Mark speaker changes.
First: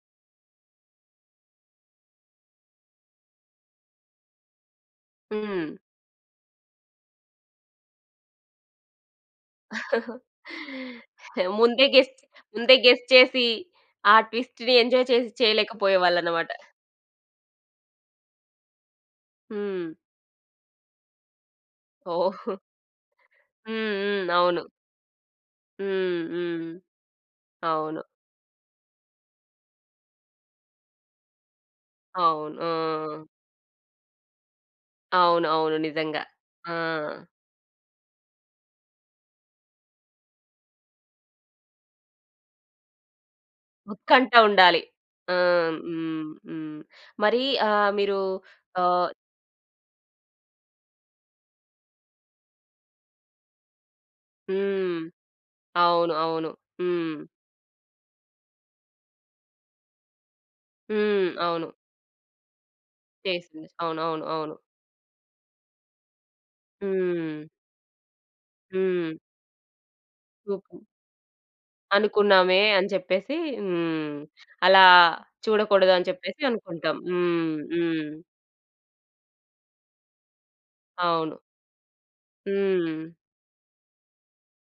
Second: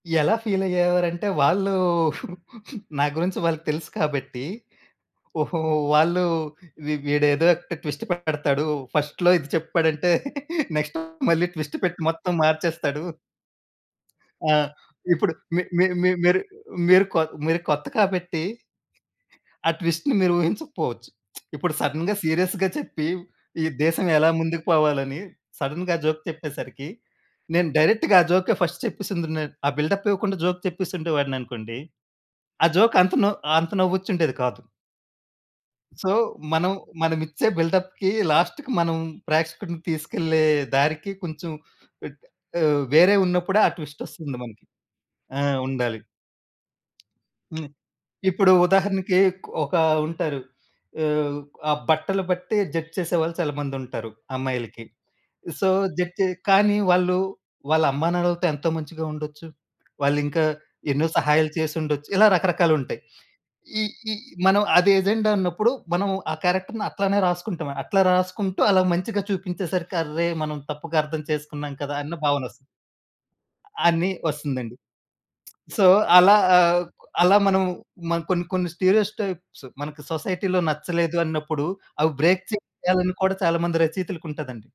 Speaker 1: ఎలా ఫీలయ్యేవారంటే, వాళ్ళూ నా గురించి వాళ్ళకి తెలుసు కాబట్టీ, ఓహో!
Speaker 2: హ్మ్.
Speaker 1: వాళ్ళూ వీ వీడేదో ఒక ట్విస్ట్ పెడతాడు ఫస్ట్‌లో ఇది చెప్పాడంటే. నెక్స్ట్ మళ్ళీ ట్విస్ట్
Speaker 2: ముందే
Speaker 1: పెట్టి
Speaker 2: గెస్ చే
Speaker 1: మొత్తం
Speaker 2: ముందే
Speaker 1: మార్చేస్తాడు.
Speaker 2: గెస్ చేసీ ఆ
Speaker 1: ఆ!
Speaker 2: ట్విస్టుని ఎంజాయ్ చేసి
Speaker 1: ఇప్పుడు మీ మీ మీ మీరు
Speaker 2: చెయలేకపోయేవాళ్ళనమాట.
Speaker 1: మీరు కొ మీరు కొత్త కాబట్టి... ఆ
Speaker 2: హ్మ్.
Speaker 1: ట్విస్ట్‌ని మీరూహించకపోవచ్చు. ఇప్పుడు సడన్‌గా
Speaker 2: ఓహ్!
Speaker 1: సీరియస్‌గా చెప్పి, ఈ
Speaker 2: హ్మ్.
Speaker 1: దేశం
Speaker 2: హ్మ్.
Speaker 1: ఎలా
Speaker 2: అవును.
Speaker 1: ముందుకు పోవాలని, సడన్‌గా జోక్
Speaker 2: హ్మ్. హ్మ్.
Speaker 1: చెప్పేసరికి, నేను
Speaker 2: అవును.
Speaker 1: డైరెక్ట్‌గా ఆ జోకే ఫస్ట్‌ చెప్పేసుం‌దును నేను. ఆ బిల్డప్పివ్వకుండా జోక్ చెప్పే‌సుండే వాడిననుకోండి,
Speaker 2: అవును.
Speaker 1: ఆ జోక్ అంత
Speaker 2: ఆ!
Speaker 1: నవ్ అంత నవ్వొచ్చుండేది కాదు.
Speaker 2: అవును. అవును.
Speaker 1: సో,
Speaker 2: నిజంగా
Speaker 1: మనం,
Speaker 2: ఆ!
Speaker 1: మనమిచ్చే బిల్డప్‌కీ లాస్ట్‌కి మనం ప్రేక్షకుడిని తీసుకెళ్ళే దారికి కొంచం ఇట్ ఆహ్, వేరే ఉన్నప్పుడే ఆ
Speaker 2: ఉత్కంఠ
Speaker 1: ట్విస్టొస్తుంది మనకి.
Speaker 2: ఉండాలి. ఆ!
Speaker 1: ఆ! ఉండాలి.
Speaker 2: హ్మ్. హ్మ్. మరీ
Speaker 1: హ్మ్.
Speaker 2: ఆహ్, మీరూ
Speaker 1: ఇప్పుడు
Speaker 2: ఆహ్
Speaker 1: ఉదాహరణకీ క్ ఒకా ఉంటారు. ఆహ్, ఆ బట్టలు బట్టే జడ్జ్ చేసేవాళ్ళు చాలా మందుంటారు అమ్మాయిలకి.
Speaker 2: హ్మ్.
Speaker 1: సో,
Speaker 2: అవును.
Speaker 1: జడ్జ్ చే
Speaker 2: అవును.
Speaker 1: కానీ, వాళ్ళు
Speaker 2: హ్మ్.
Speaker 1: వాళ్ళ అమ్మానాన్నలతో ఎంతో మంచిగా ఉండొచ్చు. వాళ్ళింకా ఎన్నో
Speaker 2: హ్మ్.
Speaker 1: సహాయాలు
Speaker 2: అవును.
Speaker 1: చేసుండొచ్చు. ఇలా రకరకాలుంటాయి.
Speaker 2: చేసింది.
Speaker 1: ఈ ఈ
Speaker 2: అవునవును. అవును.
Speaker 1: మనం అదెజెండా అన్నప్పుడు, మనం ఆ క్యారెక్టర్‌ని అట్లానే
Speaker 2: హ్మ్.
Speaker 1: రాసుకుంటాం. అట్లా రాసుకుంటూ, అలా
Speaker 2: హ్మ్.
Speaker 1: మంచిగా చూపించేసరికి "అర్రే! మనం
Speaker 2: లోకం.
Speaker 1: తప్పుగా అర్థం చేసుకున్నాం కదా!" అన్న
Speaker 2: అనుకున్నామే
Speaker 1: భావనొస్తది.
Speaker 2: అని చెప్పేసీ.
Speaker 1: అనీ
Speaker 2: హ్మ్.
Speaker 1: వస్తందండి.
Speaker 2: అలా
Speaker 1: సో,
Speaker 2: చూడకూడదు అని
Speaker 1: అలా
Speaker 2: చెప్పేసి
Speaker 1: ఆహ్,
Speaker 2: అనుకుంటాం.
Speaker 1: అలా
Speaker 2: హ్మ్.
Speaker 1: మనం,
Speaker 2: హ్మ్.
Speaker 1: మనం కొన్ని కొన్ని స్టీరియోటైప్స్, మనకి సొసైటీ‌లో నచ్చలేదు
Speaker 2: అవును.
Speaker 1: అన్నప్పుడు, అవి బ్రేక్
Speaker 2: హ్మ్.
Speaker 1: చెయ్యాలని కూడా చాలామంది రచయితలకుంటదండి.